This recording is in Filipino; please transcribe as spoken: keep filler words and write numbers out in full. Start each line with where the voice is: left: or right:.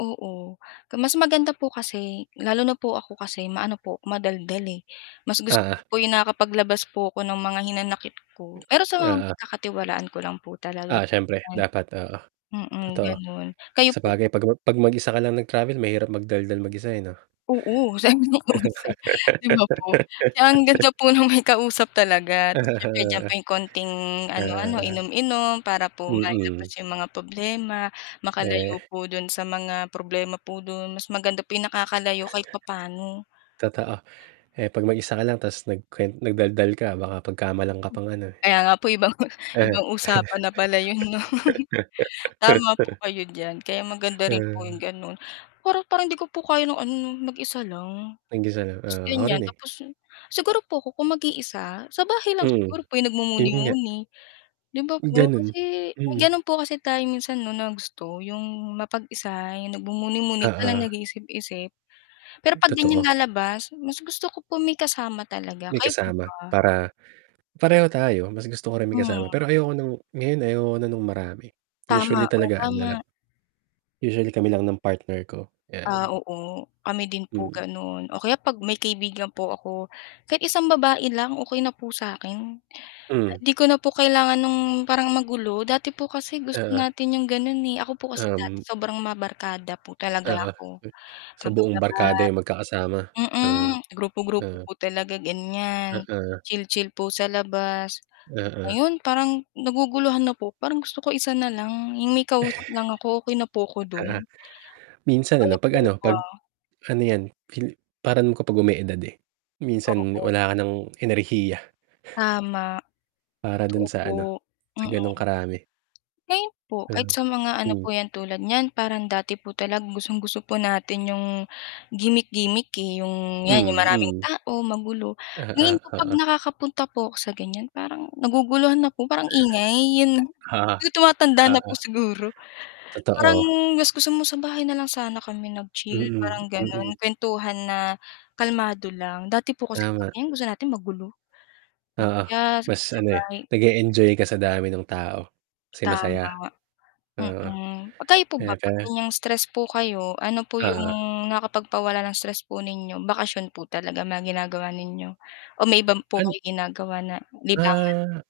left: Oo, mas maganda po kasi lalo na po ako kasi maano po madaldal, eh, mas gusto
right: Oo.
left: ko po yung nakakapaglabas po ako ng mga hinanakit ko pero sa mga
right: Oo.
left: pagkakatiwalaan ko lang po talaga
right: Ah, siyempre
left: ganyan,
right: dapat, oo.
left: mm,
right: Totoo,
left: gano'n. Kayo po
right: sabagay 'pag 'pag mag-isa ka lang nag-travel mahirap magdaldal mag-isa, eh, 'no.
left: Oo, sana may kausap 'di ba po? Kaya ang ganda po ng may kausap talaga ta's yung medyo may konting
right: Oo.
left: ano-ano,
right: Oo.
left: inom-inom para po mailabas
right: Mm.
left: yung mga problema,
right: Eh.
left: makalayo po dun sa mga problema po dun, mas maganda yung nakakalayo kahit papaano.
right: Totoo, eh, 'pag mag-isa ka lang tapos nagkwe nagdaldal ka baka pagkamalan ka pang ano, eh.
left: Kaya nga po ibang
right: Eh.
left: ibang usapan na pala 'yon 'no. Tama po kayo diyan kaya maganda rin po yung
right: Hmm.
left: gano'n para parang hindi ko po kayo ng ano mag-isa lang
right: Mag-isa lang,
left: tapos
right: oo, ako
left: gan'yan,
right: rin, eh.
left: tapos siguro po ku kung mag-iisa sa bahay lang
right: Mm,
left: siguro po yung
right: yun nga.
left: nagmumuni-muni, di ba po?
right: Gano'n,
left: Kasi
right: mm.
left: gano'n po kasi tayo minsan, 'no, na gusto yung mapag-isa, yung nagmumuni-muni ka lang,
right: Oo.
left: nag-iisip-isip pero 'pag ganyang
right: Totoo.
left: lalabas mas gusto ko po may kasama talaga,
right: May
left: kayo po
right: kasama
left: ba?
right: para pareho tayo mas gusto ko rin may kasama
left: Hmm.
right: pero ayoko ng ngayon ayoko na nung marami, eh,
left: Tama,
right: usually
left: oh,
right: talaga ano lang.
left: tama.
right: Usually kami lang ng partner ko
left: Ah,
right: 'yan.
left: oo kami din po
right: Hmm.
left: gano'n o kaya 'pag may kaibigan po ako kahit isang babae lang okey na po sa akin.
right: Hmm.
left: 'Di ko na po kailangan ng parang magulo dati po, kasi gusto
right: Oo.
left: natin 'yong gano'n, eh, ako po kasi dati
right: Um
left: sobrang mga barkada po talaga
right: Oo,
left: ako
right: sa buong barkada yung
left: [unintelligible]
right: magkakasama, ah,
left: mm, grupo-grupo
right: ah.
left: po talaga ganyan,
right: Oo.
left: chill-chill po sa labas.
right: Oo.
left: Ngayon parang naguguluhan na po parang gusto ko isa nalang yung may kausap lang ako okey na po ako
right: Oo.
left: dun.
right: Minsan
left: Kayo
right: ano, pag
left: po
right: ano, pag
left: ba?
right: ano 'yan pil parang kapag, ume-edad, eh, minsan
left: Oo.
right: wala ka ng enerhiya.
left: Tama,
right: Para
left: totoo
right: dun sa
left: po,
right: ano, sa gano'ng
left: mm.
right: karami.
left: Ngayon po kahit
right: Ah.
left: sa mga ano
right: Hmm.
left: po 'yan tulad niyan parang dati po talaga gustong-gusto po natin yung gimmick-gimmick, eh, yung 'yan
right: Mm,
left: maraming
right: mm.
left: tao, magulo.
right: Ah,
left: Ngayon
right: ah,
left: po 'pag
right: oo.
left: nakakapunta po ako sa gan'yan parang naguguluhan na po parang ingay, yun,
right: Oo,
left: yung tumatanda na
right: oo.
left: po siguro. Parang
right: Totoo.
left: gus gusto mo sa bahay na lang sana kami nag-chill
right: Mm,
left: parang ganon
right: mm.
left: kuwentuhan na kalmado lang, dati po kasi
right: Tama.
left: gusto natin magulo, oh,
right: Oo,
left: kaya
right: mas
left: sa
right: ano, eh,
left: bahay.
right: nag e-enjoy ka sa dami ng tao kasi masaya.
left: Tama,
right: Oo,
left: mm, 'pag kayo po ba
right: kaya pa
left: 'pag gan'yang stress po kayo, ano po yung
right: Oo.
left: nakapagpawala ng stress po ninyo, bakasyon po talaga mga ginagawa ninyo o may iba po
right: An
left: kayo ginagawa na libangan?
right: Ah